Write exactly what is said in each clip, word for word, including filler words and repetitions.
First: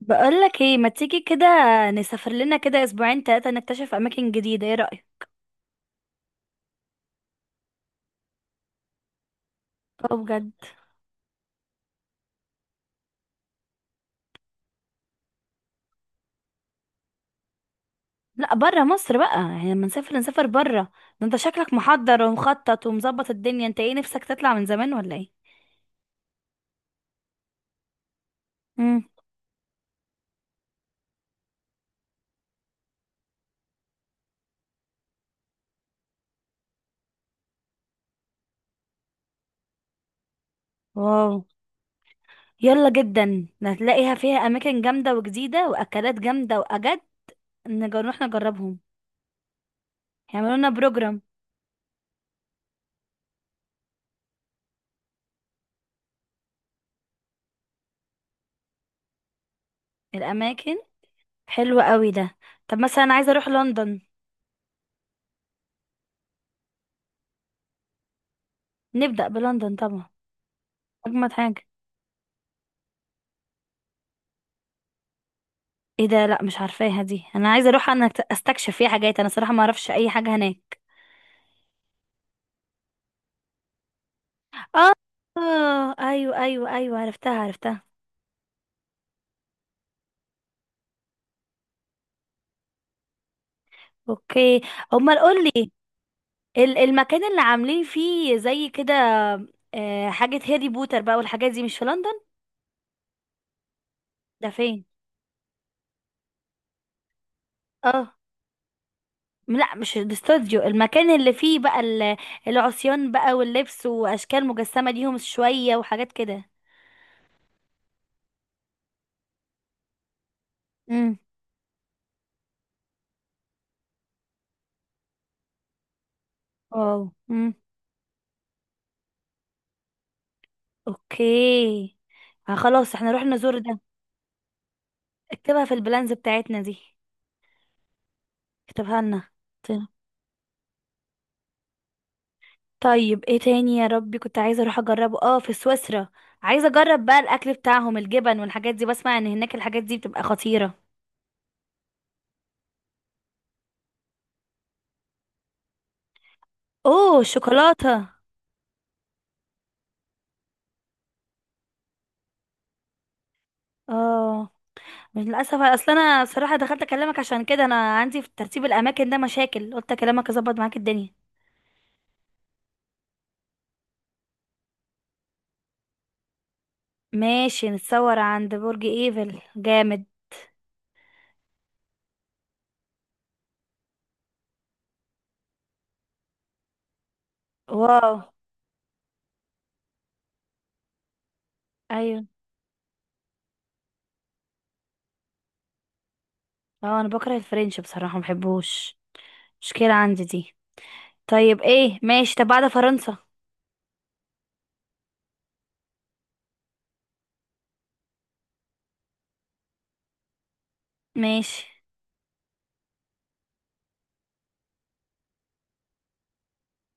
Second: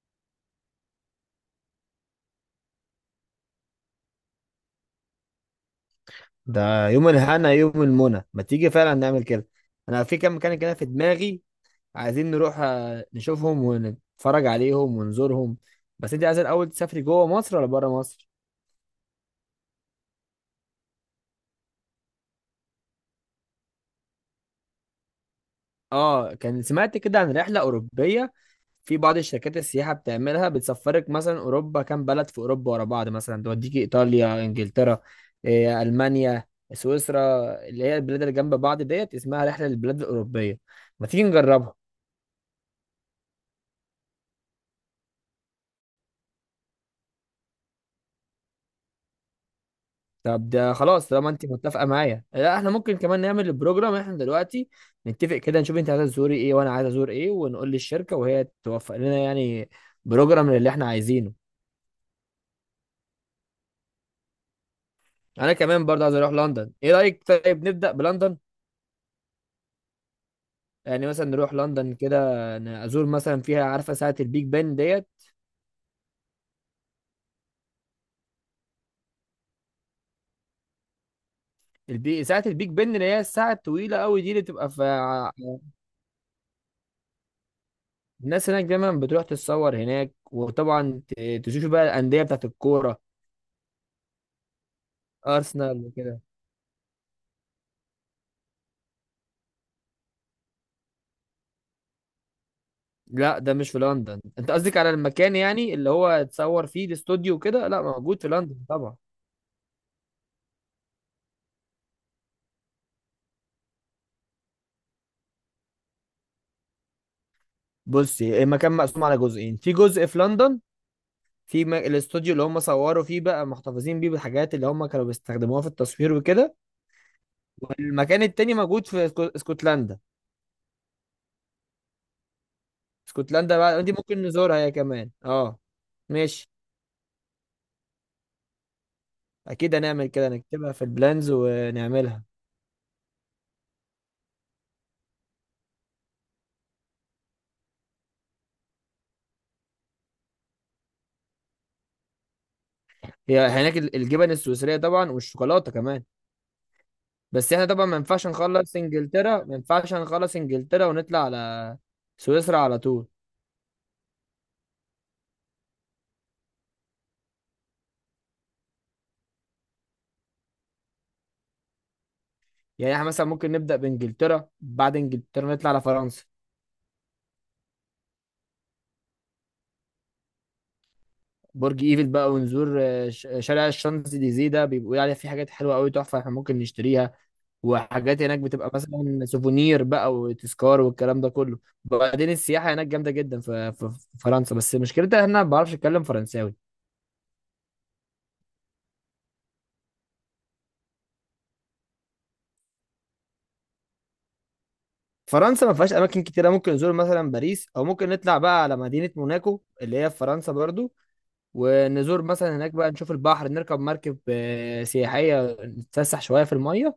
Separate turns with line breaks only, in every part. بقولك ايه؟ ما تيجي كده نسافر لنا كده اسبوعين تلاتة نكتشف اماكن جديدة؟ ايه رأيك؟
ده يوم الهنا يوم المنى، ما تيجي فعلا نعمل كده. انا
اه،
في كام
بجد.
مكان كده في دماغي. عايزين نروح آه، نشوفهم ونتفرج عليهم ونزورهم. بس انت عايز الاول تسافري جوه مصر ولا بره مصر؟
لا برا مصر بقى، يعني لما نسافر نسافر برا. ده انت شكلك محضر ومخطط ومظبط الدنيا، انت ايه نفسك تطلع من زمان ولا ايه؟
اه، كان سمعت كده عن رحله اوروبيه. في
امم
بعض الشركات السياحه بتعملها، بتسفرك مثلا اوروبا، كام بلد في اوروبا ورا بعض، مثلا توديكي ايطاليا، انجلترا، إيه، المانيا، سويسرا، اللي هي البلاد اللي جنب بعض ديت، اسمها رحله للبلاد الاوروبيه. ما تيجي
واو،
نجربها؟
يلا جدا هتلاقيها فيها اماكن جامدة وجديدة واكلات جامدة واجد. نج- نروح نجربهم.
طب
يعملوا لنا
ده خلاص،
بروجرام
طالما انت متفقه معايا، لا احنا ممكن كمان نعمل البروجرام احنا دلوقتي. نتفق كده، نشوف انت عايزه تزوري ايه وانا عايز ازور ايه، ونقول للشركه وهي توفق لنا يعني بروجرام اللي
الاماكن.
احنا عايزينه.
حلوة قوي ده. طب مثلا عايزة اروح لندن.
انا كمان برضه عايز اروح لندن، ايه رايك؟ طيب نبدا بلندن.
نبدأ بلندن طبعا.
يعني مثلا
اجمد
نروح
حاجة.
لندن كده، ن- ازور مثلا فيها، عارفه ساعه البيج بن ديت؟
ايه ده؟ لا مش عارفاها دي، انا عايزه اروح انا أت- استكشف فيها حاجات، انا صراحه ما اعرفش اي حاجه هناك.
البي... ساعه البيج بن اللي هي الساعه الطويله قوي دي، اللي بتبقى في
اه.
ع-
آه، ايوه ايوه ايوه، عرفتها عرفتها.
الناس هناك دايما بتروح تتصور هناك، وطبعا ت- تشوفوا بقى الانديه بتاعت الكوره،
اوكي، امال قول لي
ارسنال وكده.
المكان اللي عاملين فيه زي كده. آه، حاجه هاري بوتر بقى والحاجات دي مش في لندن؟
لا، ده مش في لندن.
ده
انت قصدك
فين؟
على المكان يعني اللي هو اتصور فيه، الاستوديو وكده، لا
اه،
موجود في لندن طبعا.
لا مش الاستوديو، المكان اللي فيه بقى ال- العصيان بقى واللبس واشكال مجسمه ليهم شويه وحاجات كده.
بصي، المكان مقسوم على جزئين، في جزء في لندن،
امم
في م- الاستوديو اللي هم صوروا فيه، بقى محتفظين بيه بالحاجات اللي هم كانوا بيستخدموها في التصوير وكده.
واو. امم
والمكان التاني موجود في اسكو- اسكتلندا.
اوكي. آه، خلاص احنا نروح نزور
اسكتلندا
ده.
بقى دي ممكن نزورها هي كمان، اه.
اكتبها في البلانز
ماشي،
بتاعتنا دي، اكتبها لنا. ت-.
اكيد هنعمل كده، نكتبها في البلانز ونعملها.
طيب ايه تاني يا ربي، كنت عايزه اروح اجربه اه في سويسرا. عايزه اجرب بقى الاكل بتاعهم، الجبن والحاجات دي، بسمع ان هناك الحاجات دي بتبقى خطيره.
هي هناك ال- الجبن السويسرية طبعا، والشوكولاتة كمان.
اوه،
بس احنا طبعا
الشوكولاته.
ما ينفعش نخلص انجلترا ما ينفعش نخلص انجلترا ونطلع على سويسرا على طول.
اه، مش للاسف. اصل انا صراحه دخلت اكلمك عشان كده، انا عندي في ترتيب الاماكن ده مشاكل، قلت اكلمك اظبط معاك الدنيا.
يعني احنا مثلا ممكن نبدأ بانجلترا، بعد انجلترا نطلع على فرنسا.
ماشي، نتصور عند برج ايفل جامد.
برج ايفل بقى، ونزور آه، ش- شارع الشانزليزيه، ده بيبقوا عليه في حاجات حلوه قوي تحفه احنا ممكن نشتريها.
واو.
وحاجات هناك بتبقى مثلا سوفونير بقى، وتذكار، والكلام ده كله.
ايوه.
وبعدين السياحه هناك جامده جدا في في- في فرنسا، بس مشكلتها ان انا ما بعرفش اتكلم فرنساوي.
اه انا بكره الفرنش بصراحه، ما بحبوش، مشكله عندي دي. طيب ايه ماشي، طب بعد فرنسا؟
فرنسا ما فيهاش اماكن كتيره، ممكن نزور مثلا باريس، او ممكن نطلع بقى على مدينه موناكو اللي هي في فرنسا برضو.
ماشي.
ونزور مثلا هناك بقى، نشوف البحر، نركب مركب آه، سياحيه، نتفسح شويه في الميه.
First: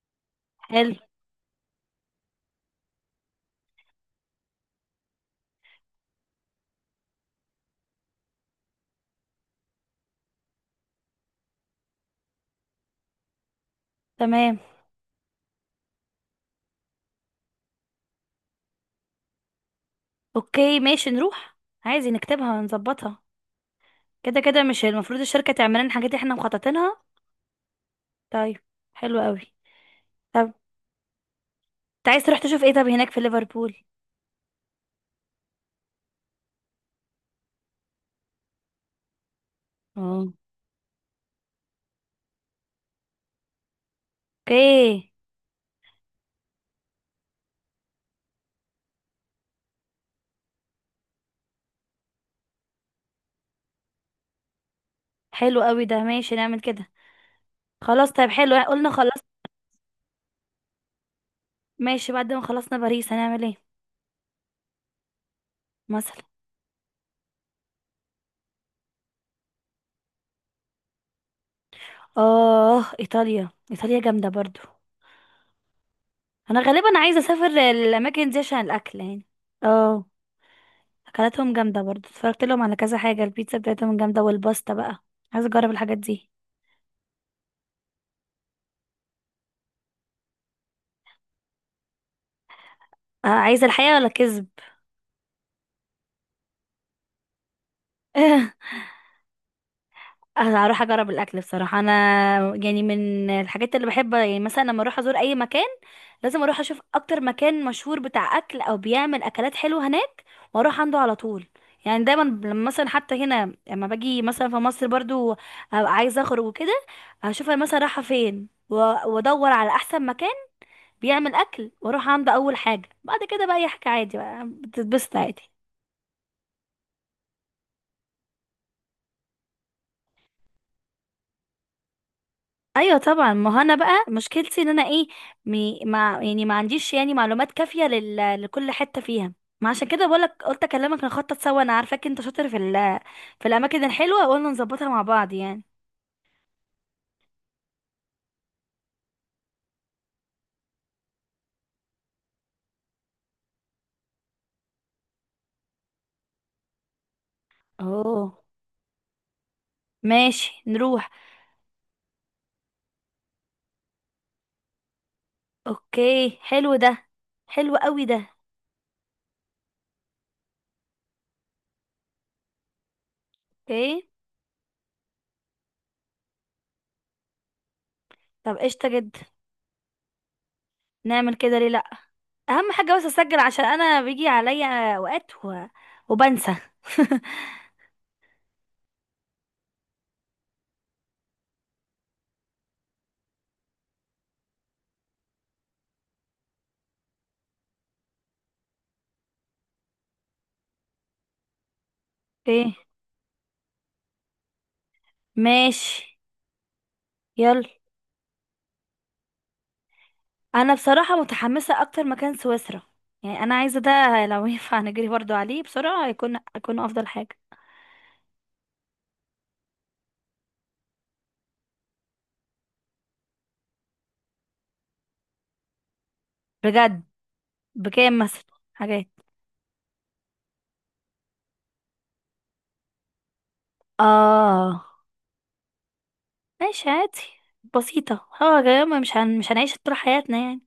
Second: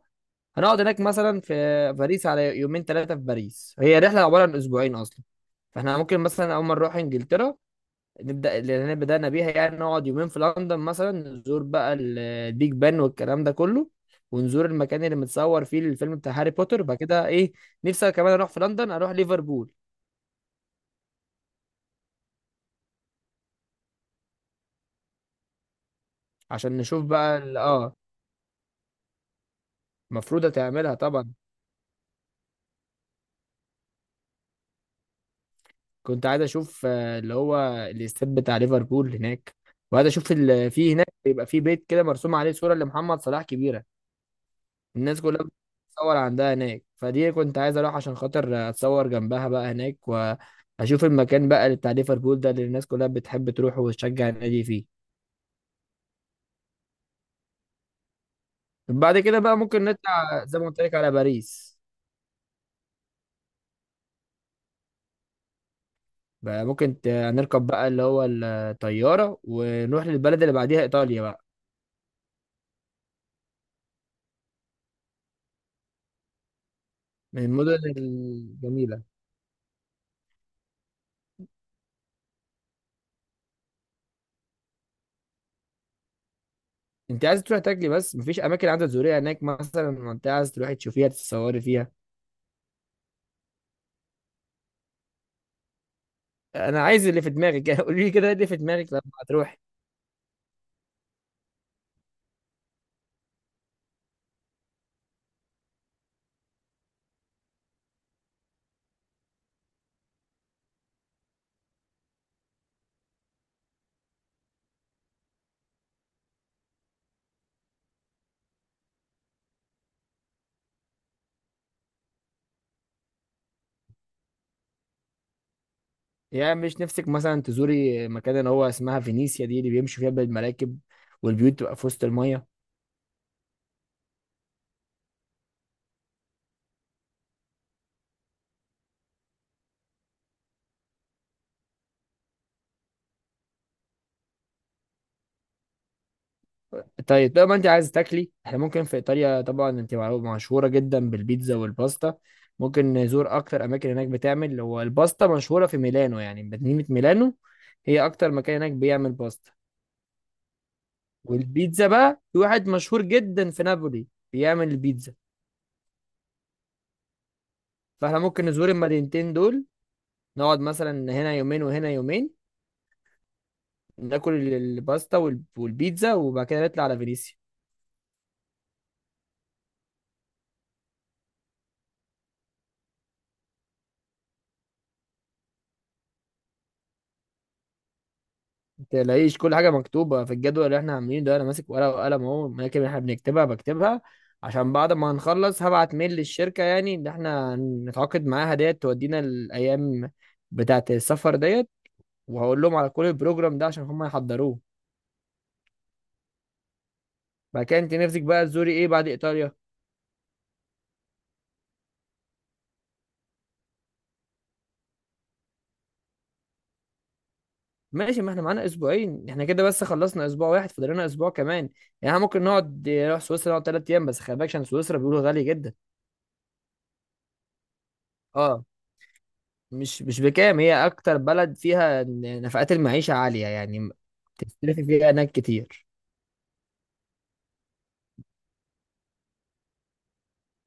هنقعد
حلو.
هناك مثلا في باريس على يومين ثلاثه، في باريس. هي رحله عباره عن اسبوعين اصلا. فاحنا ممكن مثلا اول ما نروح انجلترا، نبدا اللي احنا بدانا بيها يعني، نقعد يومين في لندن مثلا، نزور بقى ال- البيج بان والكلام ده كله.
تمام.
ونزور المكان اللي متصور فيه الفيلم بتاع هاري بوتر. بعد كده ايه، نفسي كمان اروح في لندن اروح ليفربول.
اوكي ماشي نروح. عايزين نكتبها ونظبطها، كده كده مش المفروض الشركة تعمل لنا حاجات احنا
عشان
مخططينها؟
نشوف بقى ال- اه
طيب. حلو قوي.
المفروض
طب
هتعملها طبعا.
انت عايز تروح تشوف ايه طب هناك في ليفربول؟
كنت عايز اشوف آه، اللي هو الاستاد بتاع ليفربول هناك. وعايز اشوف
اه.
ال- في هناك بيبقى في بيت كده مرسوم عليه صورة لمحمد صلاح كبيرة.
اوكي.
الناس كلها بتتصور عندها هناك، فدي كنت عايز اروح عشان خاطر اتصور جنبها بقى هناك، واشوف المكان بقى اللي بتاع ليفربول ده، اللي الناس كلها بتحب تروح وتشجع النادي فيه.
حلو قوي ده، ماشي نعمل كده. خلاص طيب، حلو، قلنا خلاص.
بعد كده بقى ممكن نطلع زي ما قلت لك على باريس.
ماشي، بعد ما خلصنا باريس هنعمل ايه مثلا؟
بقى ممكن ت- نركب بقى اللي هو الطيارة، ونروح للبلد اللي بعديها، ايطاليا بقى،
اه، ايطاليا، ايطاليا جامدة برضو. انا غالبا عايزة
من
اسافر
المدن
الاماكن دي عشان الاكل
الجميلة.
يعني. اه، اكلاتهم جامده برضه، اتفرجت لهم على كذا حاجه، البيتزا بتاعتهم جامده والباستا بقى. عايزه اجرب الحاجات دي.
انت عايز تروح تاكلي بس؟ مفيش اماكن عايزه تزوريها هناك مثلا؟ منطقه عايز تروحي تشوفيها تتصوري فيها.
آه، عايزه الحقيقه ولا كذب.
انا عايز اللي في دماغك. قولي لي كده، إيه اللي في دماغك لما هتروحي؟
أنا هروح اجرب الاكل بصراحه، انا يعني من الحاجات اللي بحب، يعني مثلا لما اروح ازور اي مكان لازم اروح اشوف اكتر مكان مشهور بتاع اكل او بيعمل اكلات حلوه هناك واروح عنده على طول. يعني دايما لما مثلا حتى هنا لما باجي مثلا في مصر برضو، أبقى عايزه اخرج وكده، اشوف انا مثلا رايحه فين و- وادور على احسن مكان بيعمل اكل واروح عامله اول حاجه، بعد كده بقى يحكي عادي بقى، بتتبسط عادي.
يعني مش نفسك مثلا تزوري مكان اللي هو اسمها فينيسيا دي، اللي بيمشوا فيها بالمراكب والبيوت تبقى في وسط المية؟
ايوه طبعا، ما هو انا بقى مشكلتي ان انا ايه، مي مع يعني ما عنديش يعني معلومات كافيه لل... لكل حته فيها، ما عشان كده بقولك، قلت اكلمك نخطط سوا، انا عارفاك انت شاطر في ال... في الاماكن الحلوه، قلنا نظبطها مع بعض يعني.
طيب طب ما انت عايز تاكلي، احنا ممكن في ايطاليا طبعا، انت معروف- مشهورة جدا بالبيتزا والباستا. ممكن نزور اكتر اماكن هناك بتعمل، هو الباستا مشهورة في ميلانو يعني، مدينة ميلانو، هي
اوه.
اكتر مكان هناك بيعمل باستا.
ماشي نروح.
والبيتزا بقى في واحد مشهور جدا في نابولي بيعمل البيتزا.
اوكي، حلو ده. حلو قوي
فاحنا
ده.
ممكن نزور المدينتين دول، نقعد مثلا هنا يومين وهنا يومين،
اوكي.
ناكل ال- الباستا وال- والبيتزا، وبعد كده نطلع على فينيسيا.
طب قشطه جدا، نعمل كده ليه لا. اهم حاجه بس اسجل، عشان انا بيجي عليا اوقات و... وبنسى.
تلاقيش كل حاجه مكتوبه في الجدول اللي احنا عاملينه ده، انا ماسك ورقه وقلم اهو، الاماكن اللي احنا بنكتبها بكتبها، عشان بعد ما هنخلص هبعت ميل للشركه يعني، ان احنا نتعاقد معاها ديت، تودينا الايام بتاعه السفر ديت، وهقول
ايه.
لهم على كل البروجرام ده عشان هم يحضروه.
ماشي. يلا.
بعد كده انت نفسك بقى تزوري ايه بعد ايطاليا؟
انا بصراحه متحمسه اكتر مكان سويسرا، يعني انا عايزه ده لو ينفع نجري برضو عليه بسرعه يكون يكون افضل حاجه.
ماشي، ما احنا معانا اسبوعين، احنا كده بس خلصنا اسبوع واحد، فاضل لنا اسبوع كمان. يعني احنا ممكن نقعد نروح سويسرا، نقعد تلات ايام بس. خلي بالك عشان سويسرا بيقولوا غالي جدا.
بجد؟ بكام مثلا
اه،
حاجات؟
مش مش بكام، هي اكتر بلد فيها ن- نفقات المعيشة عالية يعني، م- تصرفي
اه،
فيها هناك كتير.
ماشي عادي، بسيطه. اه يا جماعة، مش هن... مش هنعيش طول حياتنا يعني.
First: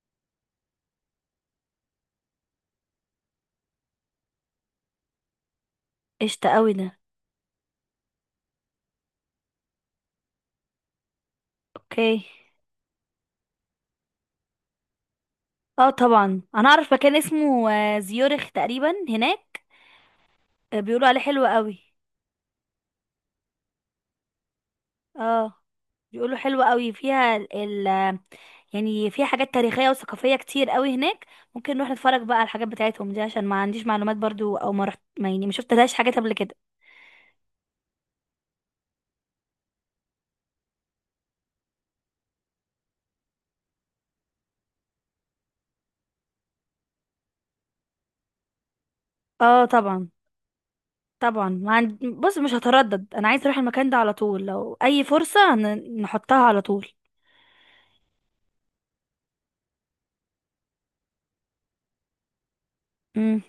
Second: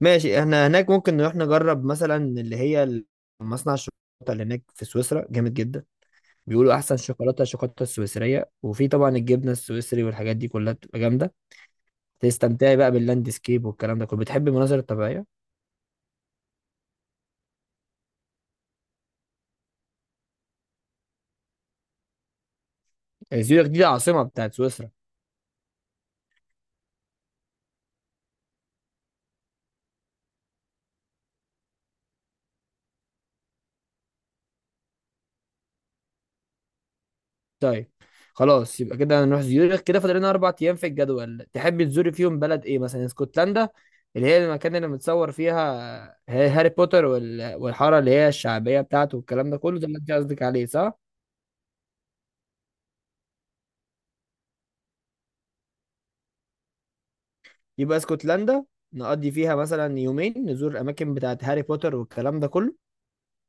ماشي، احنا هناك ممكن نروح نجرب مثلا اللي هي ال- مصنع الشوكولاتة اللي هناك في سويسرا، جامد جدا.
قشطه قوي
بيقولوا
ده.
احسن شوكولاتة الشوكولاتة السويسرية، وفي طبعا الجبنة السويسري والحاجات دي كلها بتبقى جامدة.
اوكي.
تستمتعي بقى باللاندسكيب والكلام ده كله، بتحبي المناظر الطبيعية.
اه طبعا، انا اعرف مكان اسمه آه، زيورخ تقريبا هناك. آه، بيقولوا عليه حلو قوي.
آه، زيورخ دي العاصمة بتاعت سويسرا.
اه، بيقولوا حلوة قوي فيها ال ال- يعني فيها حاجات تاريخية وثقافية كتير قوي هناك، ممكن نروح نتفرج بقى على الحاجات بتاعتهم دي، عشان ما عنديش معلومات برضو او ما رحت، ما يعني ما شفتلهاش حاجات قبل كده.
طيب خلاص، يبقى كده هنروح زيورخ. كده فاضل لنا اربع ايام في الجدول، تحب تزور فيهم بلد ايه مثلا؟ اسكتلندا، اللي هي المكان اللي متصور فيها ها- هاري بوتر، وال- والحاره اللي هي الشعبيه بتاعته والكلام ده
اه
كله، ده اللي
طبعا.
انت قصدك عليه صح؟
طبعا، ما عند... بص مش هتردد، انا عايز اروح المكان ده على طول، لو اي فرصة ن- نحطها على طول.
يبقى اسكتلندا، نقضي فيها مثلا يومين، نزور الاماكن بتاعت هاري بوتر والكلام ده كله.
امم.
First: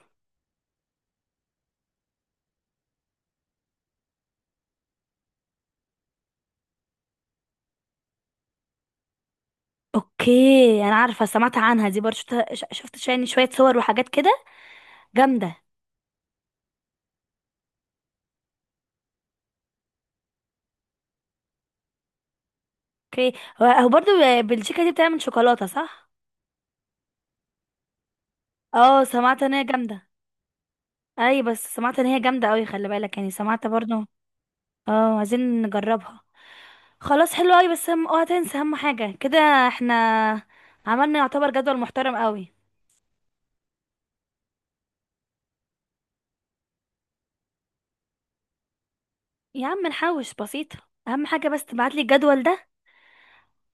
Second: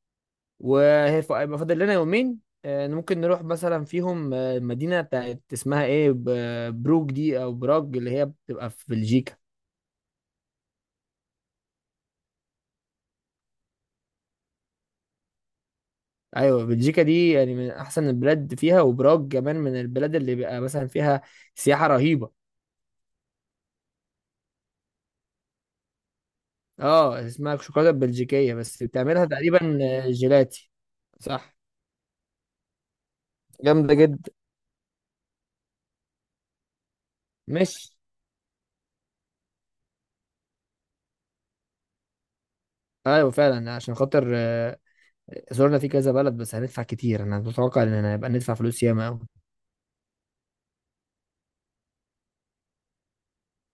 وهيبقى فاضل لنا يومين، آه، ممكن نروح مثلا فيهم آه، المدينه بتاعت اسمها ايه، ب- بروج دي او براج اللي هي بتبقى في بلجيكا.
اوكي انا عارفة، سمعت عنها دي برضو، شفت ش- شفت يعني شوية صور وحاجات كده جامدة.
ايوه بلجيكا دي يعني من احسن البلاد فيها، وبراج كمان من البلاد اللي بيبقى مثلا فيها سياحه رهيبه.
اوكي، هو هو برضو بلجيكا دي بتعمل شوكولاتة صح؟
اه، اسمها الشوكولاته البلجيكيه بس،
اه
بتعملها
سمعت ان هي
تقريبا
جامدة.
آه، جيلاتي.
اي
صح،
بس سمعت ان هي جامده قوي، خلي بالك، يعني سمعت برضو.
جامده جدا.
اه عايزين نجربها. خلاص حلو قوي، بس
مش
هم اوعى تنسى اهم حاجه كده، احنا عملنا يعتبر جدول محترم قوي.
ايوه فعلا. عشان خاطر آه، زرنا في كذا بلد بس هندفع كتير، انا متوقع ان هيبقى ندفع فلوس ياما قوي.
يا عم نحوش، بسيطه. اهم حاجه بس تبعت لي الجدول ده،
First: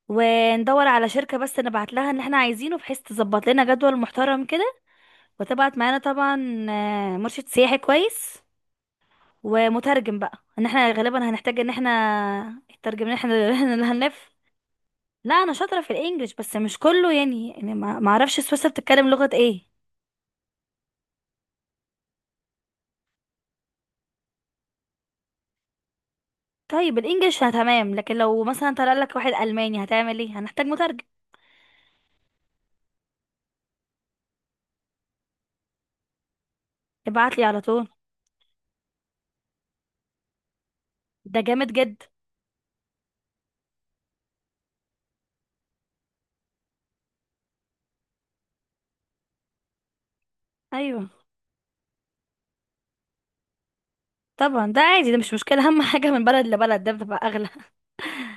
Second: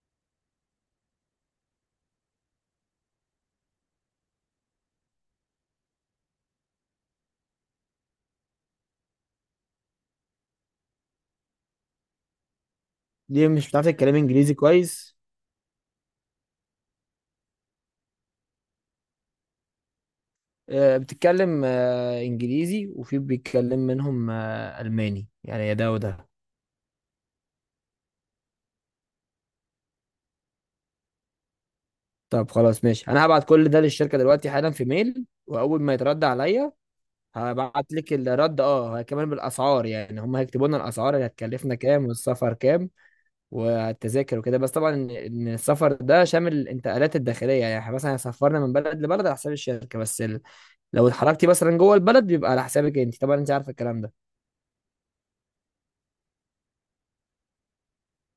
وندور على شركه، بس نبعت لها اللي احنا عايزينه بحيث تظبط لنا جدول محترم كده، وتبعت معانا طبعا آه، مرشد سياحي كويس، ومترجم بقى، ان احنا غالبا هنحتاج ان احنا الترجمة، ان احنا
ليه، مش
اللي
بتعرف تتكلم
هنلف.
انجليزي كويس؟
لا انا شاطره في الانجليش، بس مش كله يعني، يعني ما ما اعرفش سويسرا بتتكلم لغه ايه.
آه، بتتكلم آه، انجليزي، وفي بيتكلم منهم آه، الماني يعني، يا ده وده.
طيب الانجليش انا تمام، لكن لو مثلا طلع لك واحد الماني هتعمل ايه؟ هنحتاج مترجم.
طب خلاص ماشي، انا هبعت كل ده للشركه دلوقتي حالا في ميل، واول ما يترد عليا
ابعت لي على طول.
هبعت لك الرد، اه، كمان بالاسعار، يعني هم هيكتبوا لنا الاسعار اللي
ده جامد
هتكلفنا
جدا.
كام، والسفر كام، والتذاكر وكده. بس طبعا ان إن السفر ده شامل الانتقالات الداخليه، يعني إحنا مثلا هيسفرنا من بلد لبلد على حساب الشركه، بس ال... لو
ايوه
اتحركتي مثلا جوه البلد بيبقى على حسابك انت طبعا، انت عارفه الكلام ده.
طبعا، ده عادي، ده مش مشكله، اهم حاجه من بلد لبلد ده بتبقى اغلى.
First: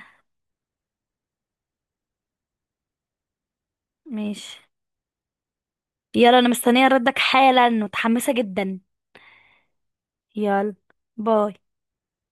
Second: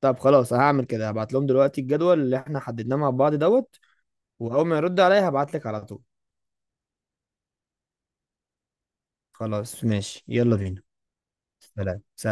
طب خلاص، هعمل كده هبعت لهم دلوقتي الجدول اللي احنا حددناه مع بعض دوت.
ماشي.
واول ما يرد عليا هبعت لك على طول.
يلا انا مستنيه ردك حالا، متحمسه جدا.
خلاص ماشي، يلا
يلا.
بينا.
باي.
سلام سلام.